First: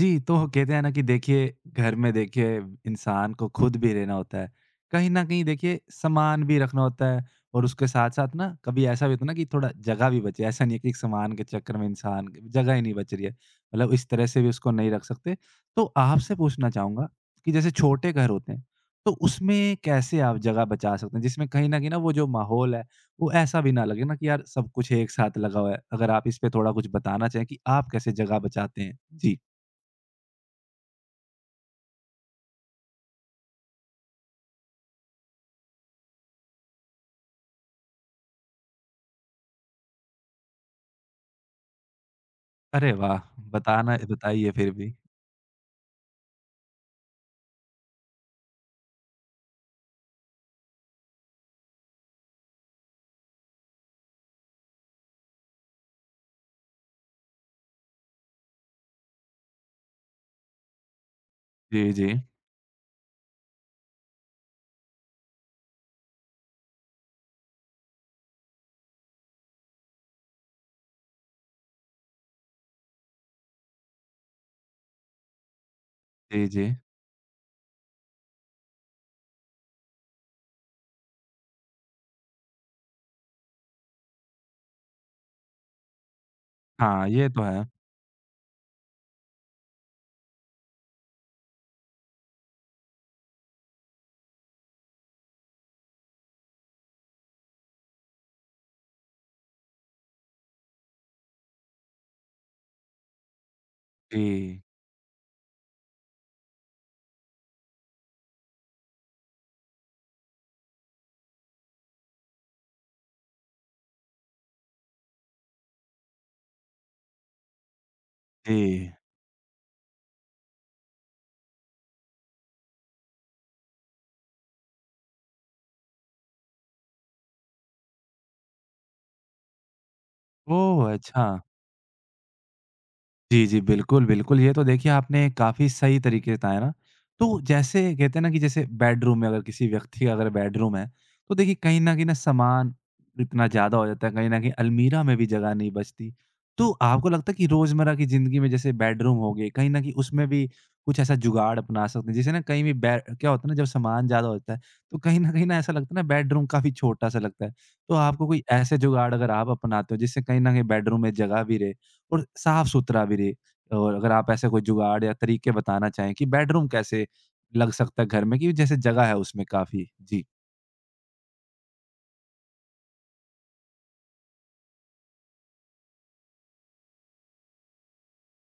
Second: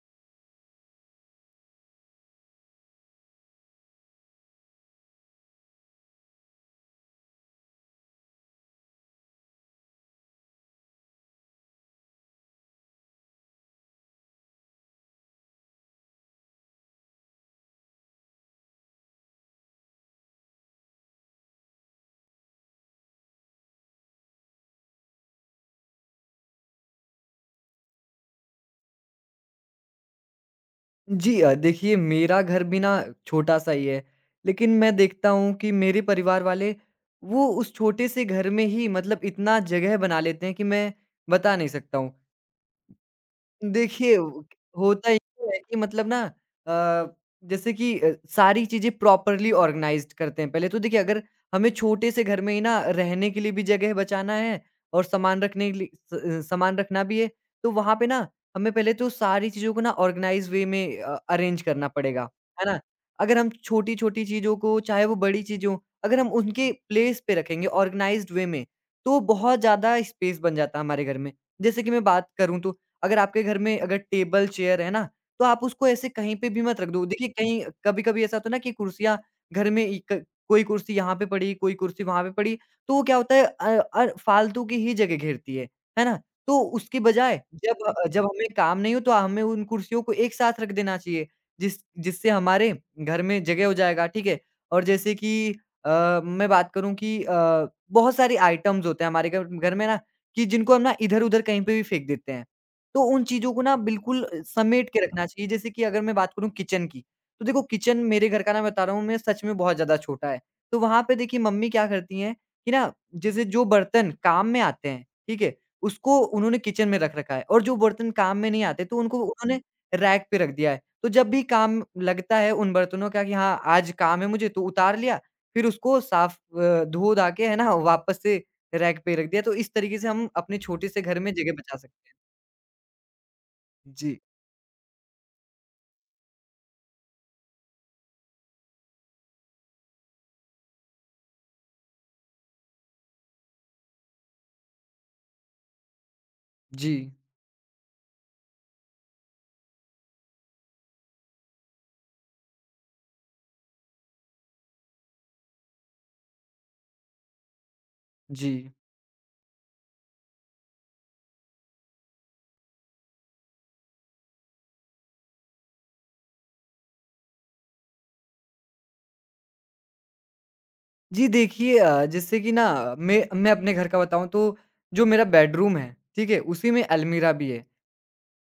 जी, तो कहते हैं ना कि देखिए घर में देखिए इंसान को खुद भी रहना होता है। कहीं न कहीं देखिए सामान भी रखना होता है और उसके साथ-साथ ना कभी ऐसा भी होता है ना कि थोड़ा जगह भी बचे। ऐसा नहीं है कि एक सामान के चक्कर में इंसान की जगह ही नहीं बच रही है। मतलब इस तरह से भी उसको नहीं रख सकते। तो आपसे पूछना चाहूँगा कि जैसे छोटे घर होते हैं, तो उसमें कैसे आप जगह बचा सकते हैं? जिसमें कहीं न कहीं ना वो जो माहौल है, वो ऐसा भी ना लगे ना कि यार सब कुछ एक साथ लगा हुआ है। अगर आप इस पे थोड़ा कुछ बताना चाहें कि आप कैसे जगह बचाते हैं? जी। जी, देखिए मेरा घर भी ना छोटा-सा ही है, लेकिन मैं देखता हूँ कि मेरे परिवार वाले वो उस छोटे से घर में ही मतलब इतना जगह बना लेते हैं कि मैं बता नहीं सकता हूँ। अरे वाह! बताना देखिए, वो बताइए फिर भी। होता ये है कि मतलब ना अ, जैसे कि सारी चीज़ें प्रॉपरली ऑर्गनाइज़्ड करते हैं। पहले तो देखिए, अगर हमें छोटे से घर में ही ना रहने के लिए भी जगह बचाना है और सामान रखने के लिए सामान रखना भी है, तो वहाँ पे ना हमें पहले तो सारी चीज़ों को ना ऑर्गनाइज़ वे में अरेंज करना जी, जी। पड़ेगा, है ना? अगर हम छोटी-छोटी चीज़ों को चाहे वो बड़ी चीज़ हों, अगर हम उनके प्लेस पे रखेंगे ऑर्गनाइज़्ड वे में, तो बहुत ज़्यादा स्पेस बन जाता है हमारे घर में। जैसे कि मैं बात करूँ, तो अगर आपके घर में अगर टेबल, चेयर है ना, तो आप उसको ऐसे कहीं जी, पे भी जी। मत रख दो। देखिए, कहीं कभी-कभी ऐसा होता है ना कि कुर्सियाँ घर में इ क कोई कुर्सी यहाँ पे पड़ी, कोई कुर्सी वहाँ पे पड़ी, तो वो क्या होता है, फालतू की ही जगह घेरती है ना? तो उसकी हाँ, ये बजाय तो है। जब हमें काम नहीं हो तो हमें उन कुर्सियों को एक साथ रख देना चाहिए, जिस जिससे हमारे घर में जगह हो जाएगा, ठीक है? और जैसे कि मैं बात करूँ कि बहुत सारे आइटम्स होते हैं हमारे घर घर में ना कि जिनको हम ना इधर-उधर कहीं पे भी फेंक देते हैं। तो उन चीज़ों को ना बिल्कुल जी, समेट के रखना चाहिए। जैसे कि अगर मैं बात करूँ किचन की, तो देखो किचन मेरे घर का ना, बता रहा हूँ मैं, सच में बहुत ज़्यादा छोटा है। तो वहाँ पे देखिए मम्मी क्या करती हैं कि ना, जैसे जो बर्तन काम में आते हैं, ठीक है? उसको उन्होंने किचन में रख रखा है और जो बर्तन काम में नहीं आते जी। तो उनको उन्होंने रैक पे रख दिया है। तो जब भी काम लगता है उन बर्तनों का कि हाँ, आज काम है मुझे, तो उतार लिया, फिर उसको साफ धो-धा के, है ना, वापस से रैक पे रख दिया। तो इस तरीके से हम अपने छोटे ओह! से घर अच्छा। में जगह बचा सकते हैं। जी, जी। बिल्कुल, जी। बिल्कुल। ये तो देखिए आपने काफ़ी सही तरीके से बताया ना। तो जैसे कहते हैं ना कि जैसे बेडरूम में अगर किसी व्यक्ति का अगर बेडरूम है, तो देखिए कहीं न कहीं ना सामान इतना ज़्यादा हो जाता है, कहीं न कहीं अलमीरा में भी जगह नहीं बचती। तो जी, आपको लगता है कि रोज़मर्रा की ज़िंदगी में जैसे बेडरूम हो गई, कहीं न कहीं उसमें भी कुछ ऐसा जुगाड़ अपना सकते हैं? जैसे ना कहीं भी बै क्या होता है ना जब सामान ज़्यादा होता है, तो कहीं न कहीं ना ऐसा लगता है ना बेडरूम काफ़ी छोटा-सा लगता है। तो आपको कोई जी। ऐसे जुगाड़ अगर आप अपनाते हो जिससे कहीं न कहीं बेडरूम में जगह भी रहे, और साफ-सुथरा भी रहे? और अगर आप ऐसे कोई जुगाड़ या तरीके बताना चाहें कि बेडरूम कैसे लग सकता है घर में कि जैसे जगह है उसमें काफ़ी? जी। जी, देखिए जैसे कि ना मैं अपने घर का बताऊँ, तो जो मेरा बेडरूम है, ठीक है? उसी में अलमीरा भी है।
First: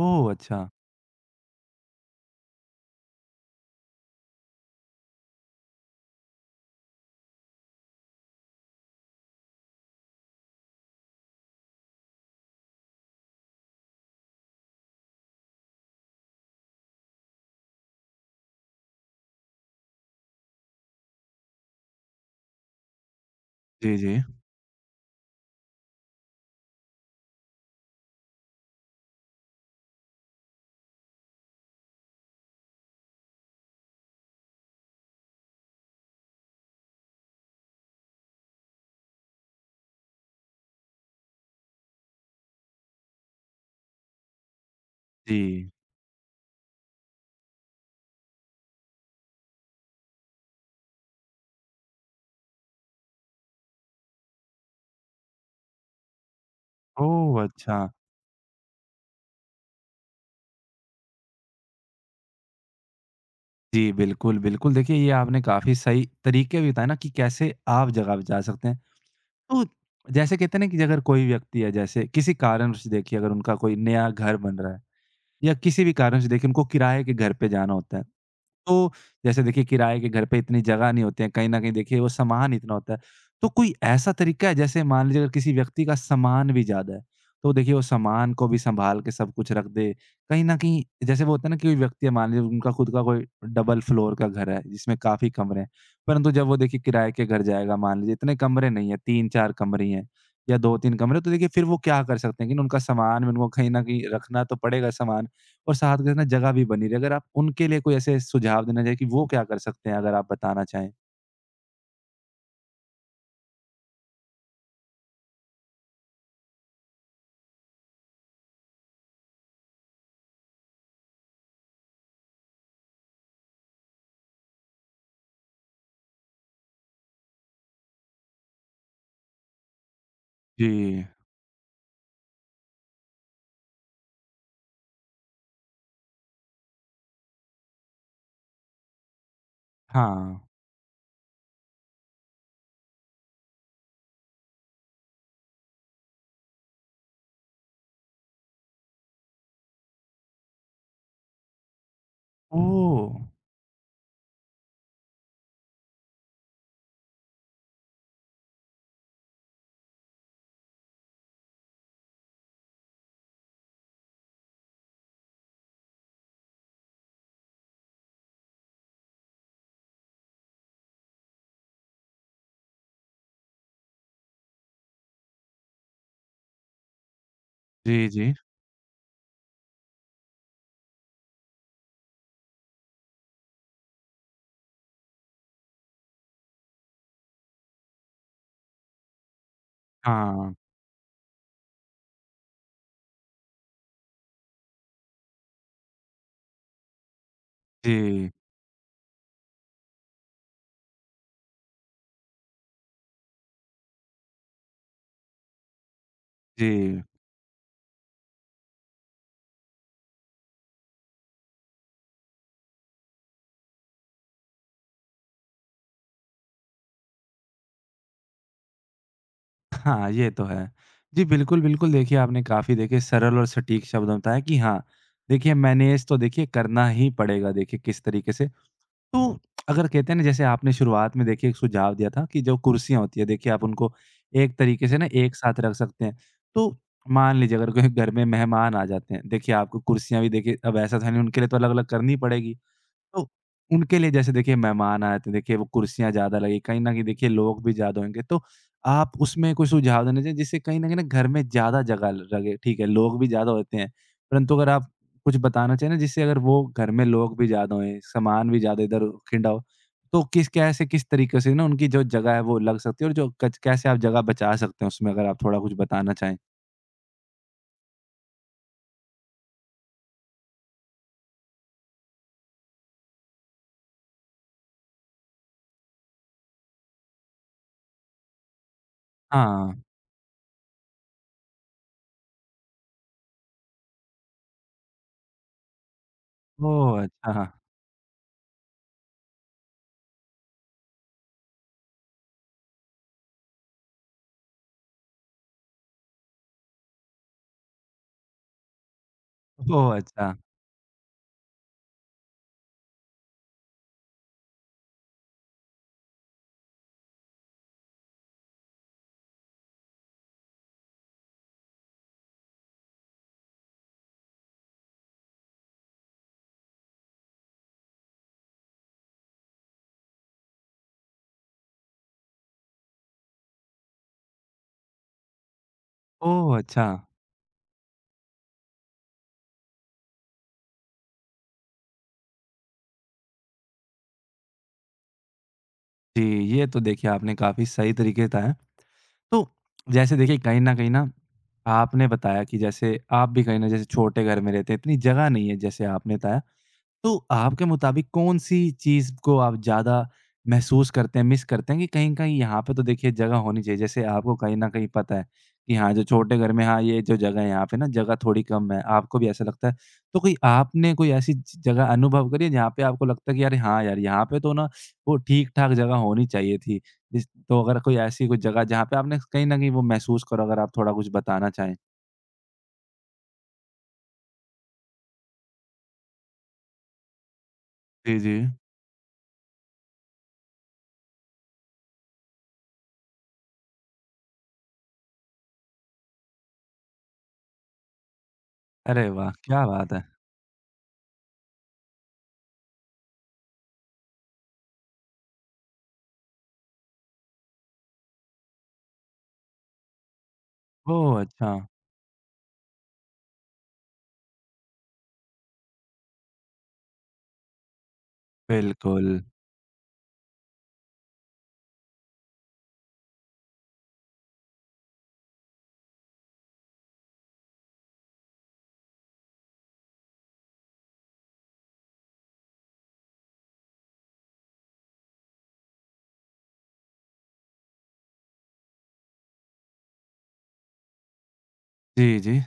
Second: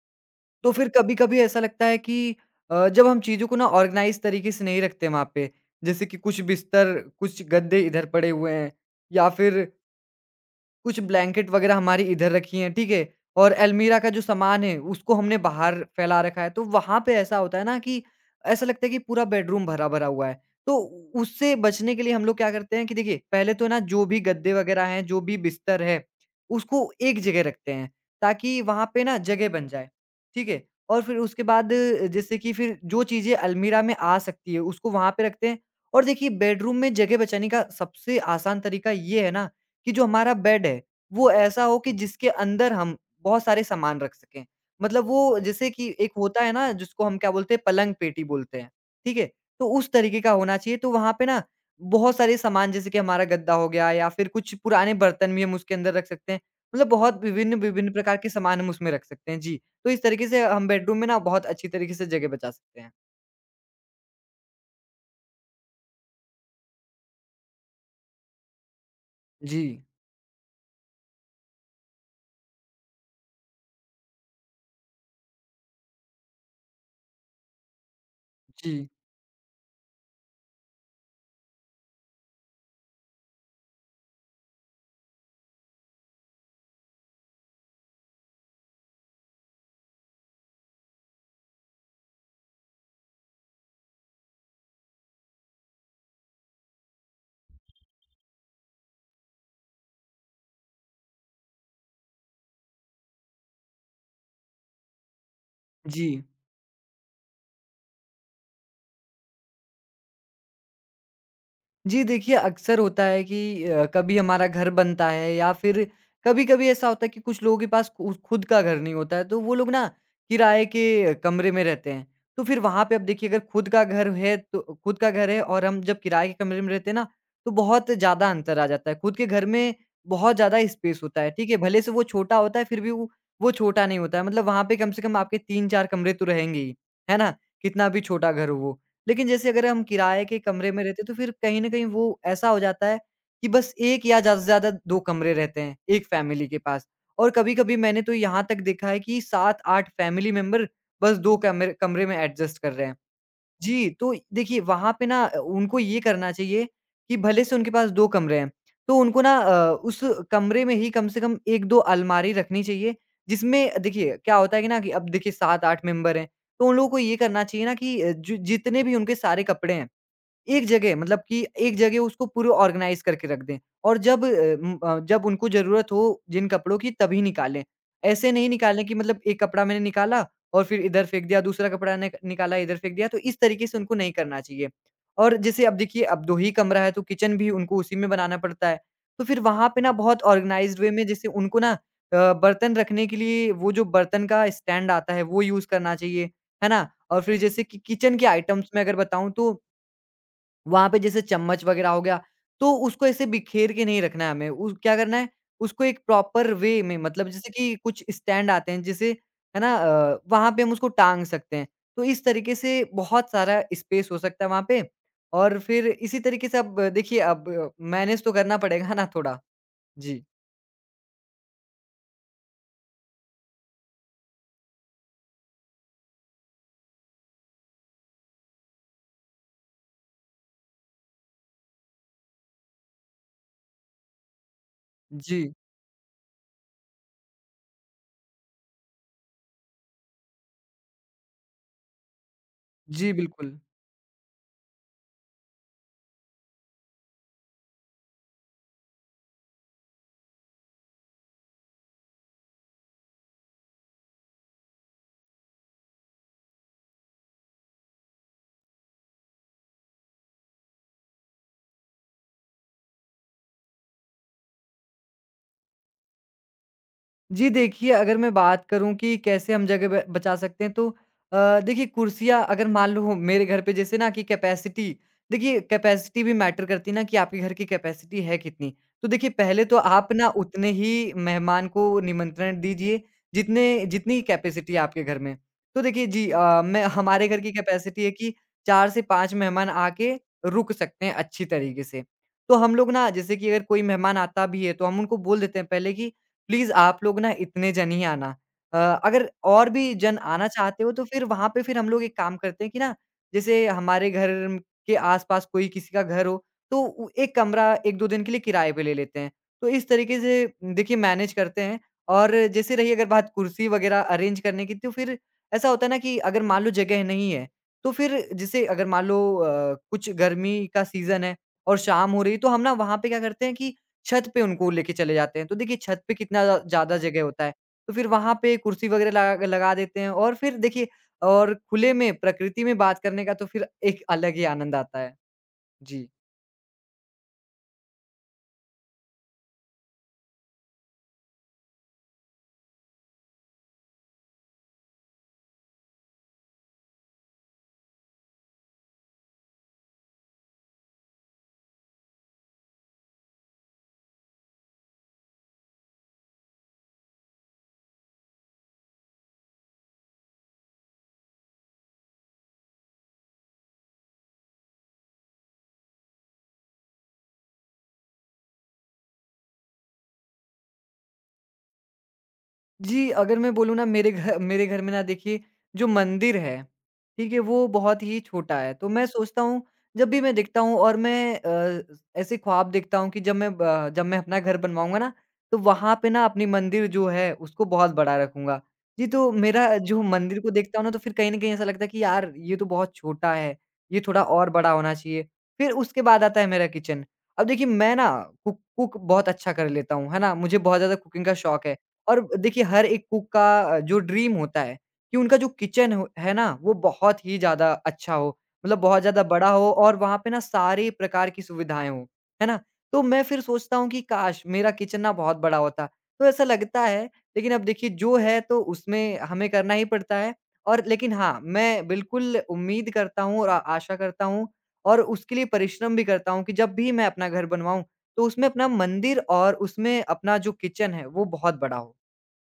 ओह! अच्छा। तो फिर कभी-कभी ऐसा लगता है कि जब हम चीज़ों को ना ऑर्गनाइज़ तरीके से नहीं रखते वहाँ पे, जैसे कि कुछ बिस्तर, कुछ गद्दे इधर पड़े हुए हैं या फिर कुछ ब्लैंकेट वगैरह हमारी इधर रखी हैं, ठीक है? और अलमीरा का जो सामान है, उसको हमने बाहर फैला रखा है। तो वहाँ पे ऐसा होता है ना कि ऐसा लगता है कि पूरा बेडरूम भरा-भरा हुआ है। तो उ उससे बचने के लिए हम लोग क्या करते हैं कि देखिए, पहले तो ना जी, जो भी जी। गद्दे वगैरह हैं, जो भी बिस्तर है, उसको एक जगह रखते हैं, ताकि वहाँ पे ना जगह बन जाए, ठीक है? और फिर उसके बाद जैसे कि फिर जो चीज़ें अलमीरा में आ सकती है, उसको वहाँ पे रखते हैं। और देखिए, बेडरूम में जगह बचाने का सबसे आसान तरीका ये है ना कि जो हमारा बेड है, वो ऐसा हो कि जिसके अंदर हम बहुत सारे सामान रख सकें। मतलब वो, जैसे जी। कि एक होता है ना जिसको हम क्या बोलते हैं, पलंग पेटी बोलते हैं, ठीक है? तो उस तरीके का होना चाहिए, तो वहाँ पे ना बहुत सारे सामान जैसे कि हमारा गद्दा हो गया या फिर कुछ पुराने बर्तन भी हम उसके अंदर रख सकते हैं। मतलब बहुत ओह! अच्छा। विभिन्न-विभिन्न प्रकार के सामान हम उसमें रख सकते हैं। जी, तो इस तरीके से हम बेडरूम में ना बहुत अच्छी तरीके से जगह बचा सकते हैं। जी, बिल्कुल, बिल्कुल। देखिए, ये आपने काफ़ी सही तरीके भी बताए ना कि कैसे आप जगह बचा सकते हैं। जी, तो जैसे कहते हैं ना कि अगर कोई व्यक्ति है जैसे किसी कारणवश देखिए अगर उनका कोई नया घर बन रहा है या किसी भी कारणवश देखिए उनको किराए के घर पे जाना होता है। जी, तो जैसे देखिए किराए के घर पे इतनी जगह नहीं होती है, कहीं न कहीं देखिए वो सामान इतना होता है। तो कोई ऐसा तरीका है जैसे मान लीजिए अगर किसी व्यक्ति का सामान भी ज़्यादा है, तो देखिए वो सामान को भी सँभाल के सब कुछ रख दे। कहीं न कहीं जैसे वो होता है ना कि कोई व्यक्ति है मान लीजिए उनका खुद का कोई डबल फ्लोर का घर है जिसमें काफ़ी कमरे हैं। परंतु जब वो देखिए किराए के घर जाएगा मान लीजिए इतने कमरे नहीं है, 3-4 कमरे ही हैं या 2-3 कमरे तो देखिए फिर वो क्या कर सकते हैं कि ना उनका सामान भी उनको कहीं न कहीं रखना तो पड़ेगा सामान और साथ के जी। साथ ना जगह भी बनी रहे। अगर आप उनके लिए कोई ऐसे सुझाव देना चाहें कि वो क्या कर सकते हैं, अगर आप बताना चाहें? जी देखिए, अक्सर होता है कि कभी हमारा घर बनता है या फिर कभी-कभी ऐसा होता है कि कुछ लोगों के पास खु खुद का घर नहीं होता है, तो वो लोग ना किराए के कमरे में रहते हैं। तो फिर वहाँ पे, अब देखिए, अगर खुद का घर है तो खुद का घर है, और हम जब किराए के कमरे में रहते हैं ना, तो बहुत ज़्यादा अंतर आ जाता है। खुद के घर में बहुत ज़्यादा स्पेस जी। होता है, ठीक है? भले से वो छोटा होता है, फिर भी वो छोटा नहीं होता है। मतलब वहाँ पे कम से कम आपके 3-4 कमरे तो रहेंगे ही, है ना? कितना भी छोटा घर हो वो। लेकिन जैसे अगर हम किराए के हाँ। कमरे में रहते हैं, तो फिर कहीं न कहीं वो ऐसा हो जाता है कि बस 1 या ज़्यादा से ज़्यादा 2 कमरे रहते हैं, एक फैमिली के पास। और कभी-कभी मैंने तो यहाँ तक देखा है कि 7-8 फैमिली मेंबर बस 2 कमरे कमरे में एडजस्ट कर रहे हैं। ओह! जी, तो देखिए वहाँ पे ना, उनको ये करना चाहिए कि भले से उनके पास 2 कमरे हैं, तो उनको ना उस कमरे में ही कम से कम 1-2 अलमारी रखनी चाहिए, जिसमें देखिए क्या होता है कि ना, कि अब देखिए 7-8 मेंबर हैं, तो उन लोगों को ये करना चाहिए ना कि जो जितने भी उनके सारे कपड़े हैं, एक जगह, मतलब कि एक जगह उसको पूरे ऑर्गेनाइज़ करके रख दें, और जब अ, उम, अ, जब उनको ज़रूरत हो जिन कपड़ों की, तभी निकालें। जी, ऐसे जी। नहीं निकालें कि मतलब एक कपड़ा मैंने निकाला और फिर इधर फेंक दिया, दूसरा कपड़ा ने निकाला इधर फेंक दिया, तो इस तरीके से उनको नहीं करना चाहिए। और जैसे, अब देखिए, अब 2 ही कमरा है, तो किचन भी उनको उसी में बनाना पड़ता है। तो फिर वहाँ पे ना बहुत हाँ। ऑर्गेनाइज़्ड वे में, जैसे उनको ना बर्तन रखने के लिए वो जो बर्तन का स्टैंड आता है, वो यूज़ करना चाहिए, है ना? और फिर जैसे कि किचन के जी, आइटम्स में अगर बताऊँ, तो वहाँ पे जैसे चम्मच वगैरह हो गया, तो उसको ऐसे बिखेर के नहीं रखना है हमें। उस क्या करना है, उसको एक प्रॉपर वे में, जी। मतलब जैसे कि कुछ स्टैंड आते हैं जैसे, है ना, वहाँ पे हम उसको टाँग सकते हैं। तो इस तरीके से बहुत सारा स्पेस हो सकता है वहाँ पे, और फिर इसी तरीके से, अब देखिए, अब मैनेज तो करना पड़ेगा ना थोड़ा। हाँ, जी। ये तो है। जी, बिल्कुल, बिल्कुल देखिए आपने काफ़ी देखिए सरल और सटीक शब्दों में बताया कि हाँ, देखिए मैनेज तो देखिए करना ही पड़ेगा देखिए किस तरीके से। तो अगर कहते हैं ना जैसे आपने शुरुआत में देखिए एक सुझाव दिया था कि जो कुर्सियाँ होती है देखिए आप उनको एक तरीके से ना एक जी। साथ रख सकते हैं। तो मान लीजिए अगर कोई घर में मेहमान आ जाते हैं, देखिए आपको कुर्सियाँ भी देखिए अब ऐसा तो है नहीं उनके लिए तो अलग-अलग करनी पड़ेगी। जी, तो बिल्कुल। उनके लिए जैसे देखिए मेहमान आए थे, देखिए वो कुर्सियाँ ज़्यादा लगीं, कहीं न कहीं देखिए लोग भी ज़्यादा होंगे, तो आप उसमें कोई सुझाव देना चाहिए जिससे कहीं न कहीं ना घर में ज़्यादा जगह ल लगे, ठीक है, लोग भी ज़्यादा होते हैं, परंतु अगर आप कुछ बताना चाहें ना जिससे अगर वो घर में लोग भी ज़्यादा हों, सामान भी ज़्यादा इधर खिंडा हो, तो किस तरीके से ना उनकी जो जगह है वो लग सकती है और जो कच कैसे आप जगह बचा सकते हैं उसमें अगर आप थोड़ा कुछ बताना चाहें? जी, देखिए, अगर मैं बात करूँ कि कैसे हम जगह ब बचा सकते हैं, तो देखिए कुर्सियाँ, अगर मान लो मेरे घर पे, जैसे ना कि कैपेसिटी, देखिए कैपेसिटी भी मैटर करती है ना कि आपके घर की कैपेसिटी है कितनी। तो देखिए, पहले तो हाँ। आप ना उतने ही मेहमान को निमंत्रण दीजिए जितने जितनी कैपेसिटी है आपके घर में। तो देखिए जी, मैं, ओह! हमारे घर अच्छा। की कैपेसिटी है कि 4 से 5 मेहमान आके रुक सकते हैं अच्छी तरीके से। तो हम लोग ना, जैसे कि अगर कोई मेहमान आता भी है तो हम उनको बोल देते हैं पहले कि प्लीज़ आप लोग ना इतने जन ही आना। अ, अगर और भी ओह! जन अच्छा। आना चाहते हो, तो फिर वहाँ पे फिर हम लोग एक काम करते हैं कि ना, जैसे हमारे घर के आस-पास कोई किसी का घर हो, तो उ एक कमरा 1-2 दिन के लिए किराए पे ले लेते हैं। तो इस तरीके से, देखिए, मैनेज करते हैं। और जैसे रही अगर बात कुर्सी वग़ैरह अरेंज करने की, तो फिर ऐसा होता है ना कि अगर मान लो जगह नहीं है, तो फिर जैसे अगर मान लो कुछ गर्मी का सीज़न है और शाम हो रही है, तो हम ना वहाँ पे क्या करते हैं कि छत पे उनको लेके चले जाते हैं। तो देखिए छत पे कितना ओह! अच्छा। ज़्यादा जगह होता है, तो फिर वहाँ पे कुर्सी वग़ैरह लगा लगा देते हैं, और फिर देखिए, और खुले में, प्रकृति में बात करने का तो फिर एक अलग ही आनंद आता है। जी। जी, ये तो देखिए आपने काफ़ी सही तरीके बताया। तो जैसे देखिए कहीं न कहीं ना आपने बताया कि जैसे आप भी कहीं न जैसे छोटे घर में रहते हैं, इतनी जगह नहीं है जैसे आपने बताया। तो आपके मुताबिक कौन-सी चीज़ को आप ज़्यादा महसूस करते हैं, मिस करते हैं कि कहीं-कहीं यहाँ पे तो देखिए जगह होनी चाहिए। जैसे आपको कहीं न कहीं पता है कि हाँ, जो छोटे घर में हाँ, ये जो जगह है यहाँ पे ना जगह थोड़ी कम है, आपको भी ऐसा लगता है। तो कोई आपने कोई ऐसी ज जगह अनुभव करी है जहाँ पे आपको लगता है कि यार हाँ, यार यहाँ पे तो ना वो ठीक-ठाक जगह होनी चाहिए थी। जिस तो अगर कोई ऐसी कोई जगह जहाँ पे आपने कहीं न कहीं वो महसूस करो अगर आप थोड़ा कुछ बताना चाहें? जी, अगर मैं बोलूँ ना, मेरे घर में ना देखिए, जो मंदिर है, ठीक है? वो बहुत ही जी, जी। छोटा है। तो मैं सोचता हूँ, जब भी मैं देखता हूँ, और मैं ऐसे ख्वाब देखता हूँ कि जब मैं अपना घर बनवाऊँगा ना, तो वहाँ पे ना अपनी मंदिर जो है उसको बहुत बड़ा रखूँगा। जी, अरे तो वाह! क्या मेरा बात जो है। मंदिर को देखता हूँ ना, तो फिर कहीं न कहीं ऐसा लगता है कि यार ये तो बहुत छोटा है, ये थोड़ा और बड़ा होना चाहिए। फिर उसके बाद आता है मेरा किचन। अब देखिए, मैं ना कुक कुक बहुत अच्छा कर लेता हूँ, है ना? मुझे बहुत ज़्यादा ओह! कुकिंग का अच्छा, शौक है। और देखिए, हर एक कुक का जो ड्रीम होता है कि उनका जो किचन हो, है ना, वो बहुत ही ज़्यादा अच्छा हो, मतलब बहुत बिल्कुल। ज़्यादा बड़ा हो और वहाँ पे ना सारे प्रकार की सुविधाएँ हों, है ना? तो मैं फिर सोचता हूँ कि काश! मेरा किचन ना बहुत बड़ा होता। तो ऐसा लगता है, लेकिन अब देखिए जो है तो उसमें हमें करना ही पड़ता है। और लेकिन हाँ, मैं बिल्कुल उम्मीद करता हूँ और आ आशा करता हूँ और उसके लिए परिश्रम भी करता हूँ कि जब भी मैं अपना घर बनवाऊँ, तो उसमें अपना मंदिर और उसमें अपना जो किचन है वो बहुत बड़ा हो। जी, जी।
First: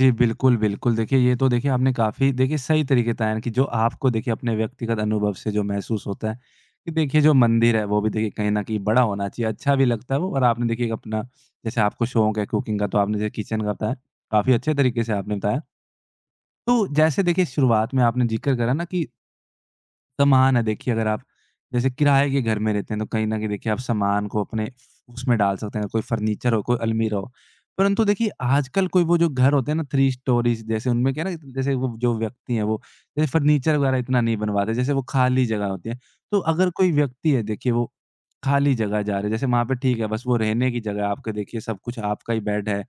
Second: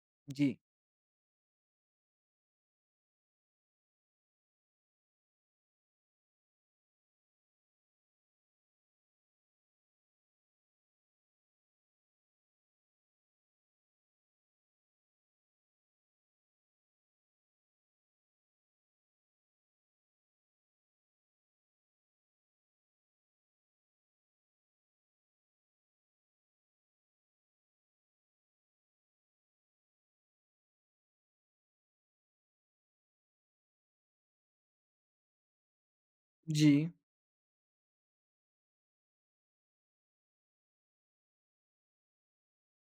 जी, जी। बिल्कुल, बिल्कुल। देखिए, ये तो देखिए आपने काफ़ी देखिए सही तरीके बताया कि जो आपको देखिए अपने व्यक्तिगत अनुभव से जो महसूस होता है कि देखिए जो मंदिर है वो भी देखिए कहीं न कहीं बड़ा होना चाहिए, अच्छा भी लगता है वो और आपने देखिए एक अपना जैसे आपको शौक है कुकिंग का तो आपने जैसे किचन का बताया, काफ़ी अच्छे तरीके से आपने बताया। तो जैसे देखिए शुरुआत में आपने ज़िक्र करा ना कि सामान है देखिए अगर आप जैसे किराए के घर में रहते हैं तो कहीं न कहीं देखिए आप सामान को अपने उसमें डाल सकते हैं, कोई फर्नीचर हो, कोई अलमीरा हो। परंतु देखिए आजकल कोई वो जो घर होते हैं ना थ्री स्टोरीज़ जैसे उनमें क्या है ना जैसे वो जो व्यक्ति हैं वो जैसे फर्नीचर वगैरह इतना नहीं बनवाते, जैसे वो खाली जगह होती है। तो अगर जी। कोई व्यक्ति है देखिए वो खाली जगह जा रहे हैं। जैसे वहाँ पे ठीक है, बस वो रहने की जगह है, आपके देखिए सब कुछ आपका ही बेड है,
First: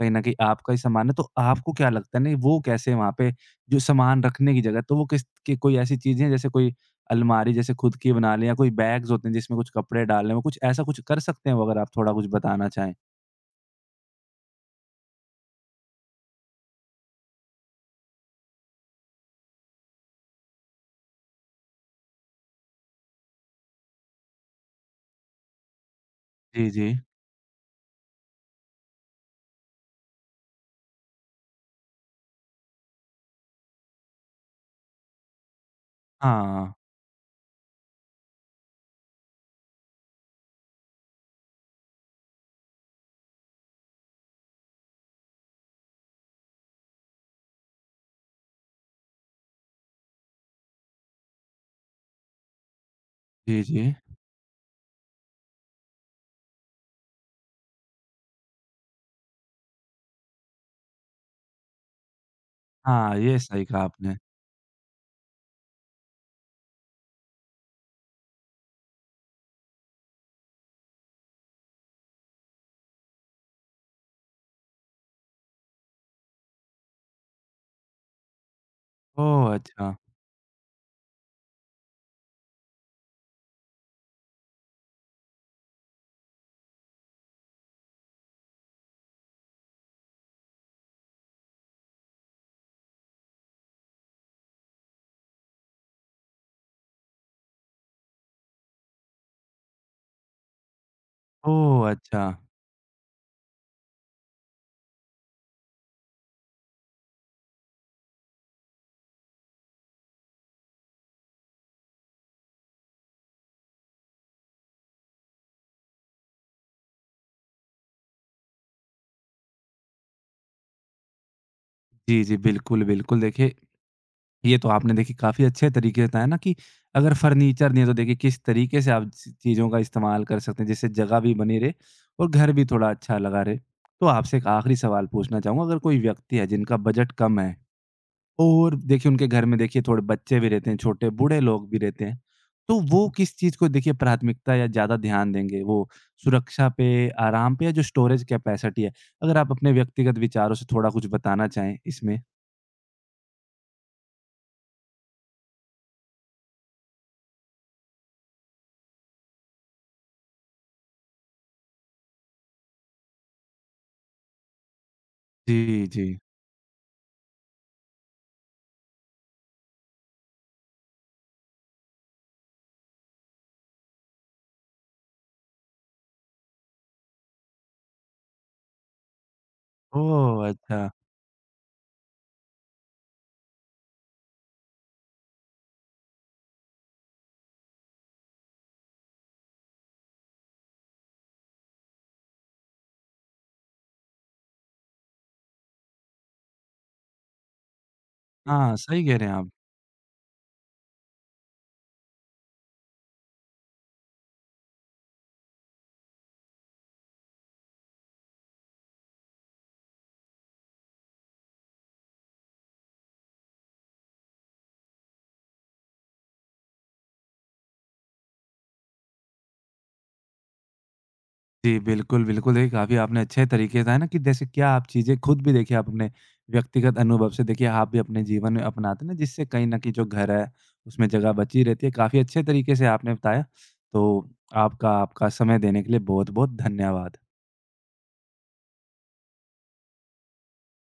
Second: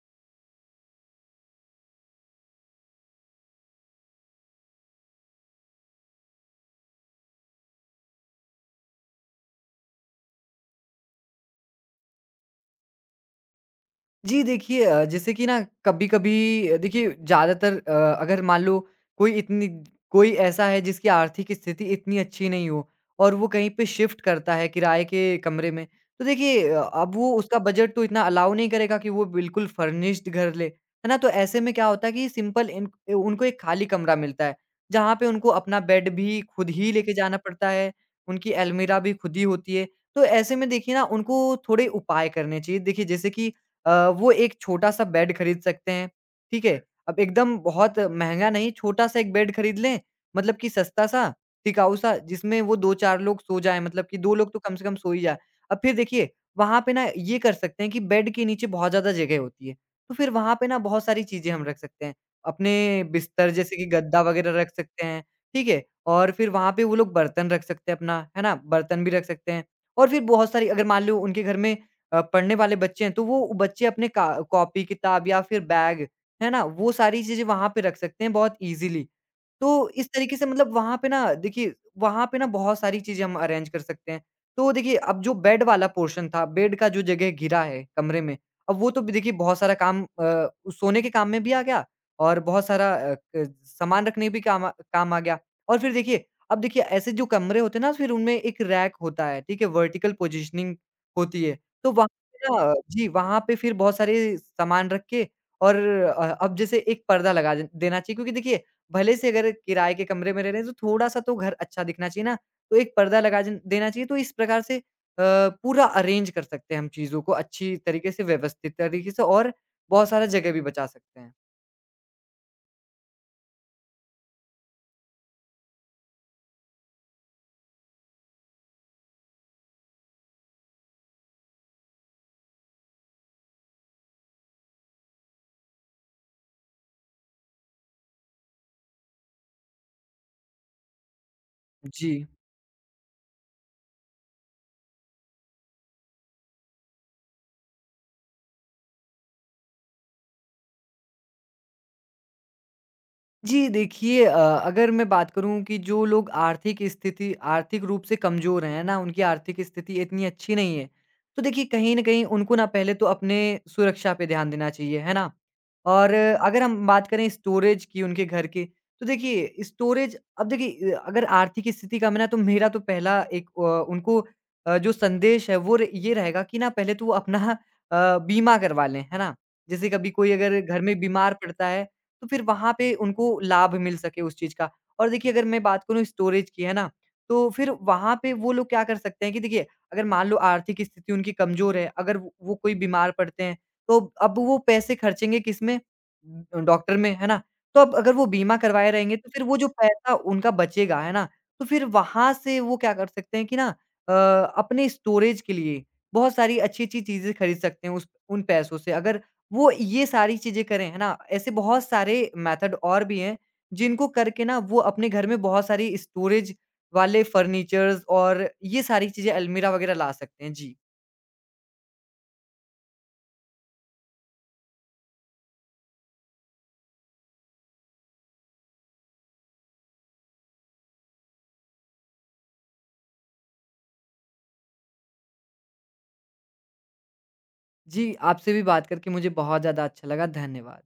कहीं न कहीं आपका ही सामान है, तो आपको क्या लगता है नहीं वो कैसे वहाँ पे जो सामान रखने की जगह, तो वो किस कि कोई ऐसी चीज़ें हैं जैसे कोई अलमारी जैसे खुद की बना लें या कोई बैग्स होते हैं जिसमें कुछ कपड़े डालने हो, कुछ ऐसा कुछ कर सकते हैं वो अगर आप थोड़ा कुछ बताना चाहें? जी, देखिए जैसे कि ना कभी-कभी देखिए ज़्यादातर अगर मान लो कोई इतनी कोई ऐसा है जिसकी आर्थिक स्थिति इतनी अच्छी नहीं हो और वो कहीं पे शिफ्ट करता है किराए के कमरे में, तो देखिए जी, जी। अब वो उसका बजट तो इतना अलाउ नहीं करेगा कि वो बिल्कुल फर्निश्ड घर ले, है ना? तो ऐसे में क्या होता है कि सिंपल इन उनको एक खाली कमरा मिलता है, जहाँ पे उनको अपना बेड भी खुद हाँ। ही लेके जाना पड़ता है, उनकी अलमीरा भी खुद ही होती है। तो ऐसे में देखिए ना उनको थोड़े उपाय करने चाहिए। देखिए जैसे कि वो एक छोटा-सा बेड खरीद सकते हैं, ठीक है? अब एकदम बहुत महँगा नहीं, छोटा-सा एक बेड खरीद लें, मतलब कि सस्ता-सा, टिकाऊ-सा, जिसमें वो 2-4 लोग सो जी, जाएँ, जी। मतलब कि 2 लोग तो कम से कम सो ही जाएँ। अब फिर देखिए, वहाँ पे ना ये कर सकते हैं कि बेड के नीचे बहुत ज़्यादा जगह होती है, तो फिर वहाँ पे ना बहुत सारी चीज़ें हम रख सकते हैं। अपने हाँ, ये बिस्तर सही जैसे कहा कि आपने। गद्दा वगैरह रख सकते हैं, ठीक है? और फिर वहाँ पे वो लोग बर्तन रख सकते हैं अपना, है ना? बर्तन भी रख सकते हैं और फिर बहुत सारी अगर मान लो उनके घर में पढ़ने वाले बच्चे हैं, तो वो बच्चे अपने का कॉपी-किताब या फिर बैग, है ना? वो सारी चीज़ें वहाँ पे रख सकते हैं बहुत ईज़िली। ओह! तो अच्छा। इस तरीके से मतलब वहाँ पे ना देखिए, वहाँ पे ना बहुत सारी चीज़ें हम अरेंज कर सकते हैं। तो देखिए, अब जो बेड वाला पोर्शन था, बेड का जो जगह घिरा है कमरे में, अब वो तो भी देखिए बहुत सारा काम सोने के काम में भी आ गया और बहुत सारा अ, क सामान रखने भी काम आ गया। और फिर देखिए, अब देखिए ऐसे जो कमरे होते हैं ना, फिर उनमें एक रैक होता है, ठीक है? वर्टिकल पोज़ीशनिंग होती है। ओह! तो वहाँ अच्छा। पे ना जी, वहाँ पे फिर बहुत सारे सामान रख के और अब जैसे एक पर्दा लगा दे देना चाहिए क्योंकि देखिए, भले से अगर किराए के कमरे में रह रहे हैं, तो थोड़ा-सा तो घर अच्छा दिखना चाहिए ना। तो एक पर्दा लगा जन देना चाहिए, तो इस प्रकार से पूरा अरेंज कर सकते हैं हम चीज़ों को अच्छी तरीके से, व्यवस्थित तरीके से और बहुत सारा जगह भी बचा सकते हैं। जी, जी, बिल्कुल, बिल्कुल देखिए ये तो आपने देखिए काफ़ी अच्छे तरीके से बताया ना कि अगर फर्नीचर नहीं है तो देखिए किस तरीके से आप चीज़ों का इस्तेमाल कर सकते हैं जिससे जगह भी बनी रहे और घर भी थोड़ा अच्छा लगा रहे तो आपसे एक आखिरी सवाल पूछना चाहूँगा अगर कोई व्यक्ति है जिनका बजट कम है और देखिए उनके घर में देखिए थोड़े बच्चे भी रहते हैं छोटे बूढ़े लोग भी रहते हैं जी। तो वो किस चीज़ को देखिए प्राथमिकता या ज़्यादा ध्यान देंगे वो सुरक्षा पे आराम पे या जो स्टोरेज कैपेसिटी है अगर आप अपने व्यक्तिगत विचारों से थोड़ा कुछ बताना चाहें इसमें जी, देखिए अगर मैं बात करूँ कि जो लोग आर्थिक रूप से कमज़ोर हैं ना, उनकी आर्थिक स्थिति इतनी अच्छी नहीं है, तो देखिए कहीं न कहीं उनको ना पहले तो अपने सुरक्षा पे ध्यान देना चाहिए, है ना? जी जी और अगर हम बात करें स्टोरेज की उनके घर की, तो देखिए स्टोरेज अब देखिए अगर आर्थिक स्थिति कम है ना, तो मेरा तो पहला उनको जो संदेश है वो र ये रहेगा कि ना पहले तो वो अपना बीमा करवा लें, है ना? जैसे कभी कोई ओह अगर घर अच्छा में बीमार पड़ता है तो फिर वहाँ पे उनको लाभ मिल सके उस चीज़ का। और देखिए अगर मैं बात करूँ स्टोरेज की, है ना? तो फिर वहाँ पे वो लोग क्या कर सकते हैं कि देखिए अगर मान लो आर्थिक स्थिति उनकी कमज़ोर है, अगर वो कोई बीमार पड़ते हैं, तो अब वो पैसे खर्चेंगे किसमें? डॉक्टर में, है ना? तो अब अगर वो बीमा हाँ, करवाए सही रहेंगे कह रहे तो हैं फिर आप। वो जो पैसा उनका बचेगा, है ना? तो फिर वहाँ से वो क्या कर सकते हैं कि ना अ, अपने स्टोरेज के लिए बहुत सारी अच्छी-अच्छी चीज़ें खरीद सकते हैं उस उन पैसों से। अगर वो ये सारी चीज़ें करें, है ना? ऐसे बहुत सारे मेथड और भी हैं, जिनको करके ना वो अपने घर में बहुत सारी स्टोरेज वाले फर्नीचर्स और ये सारी चीज़ें अलमीरा वगैरह ला सकते हैं। जी। जी, बिल्कुल, बिल्कुल। देखिए, काफ़ी आपने अच्छे तरीके से है ना कि जैसे क्या आप चीज़ें खुद भी देखिए आप अपने व्यक्तिगत अनुभव से देखिए आप भी अपने जीवन में अपनाते हैं ना, जिससे कहीं न कहीं जो घर है, उसमें जगह बची रहती है। काफ़ी अच्छे तरीके से आपने बताया। तो आपका आपका समय देने के लिए बहुत-बहुत धन्यवाद। जी, आपसे भी बात करके मुझे बहुत ज़्यादा अच्छा लगा। धन्यवाद।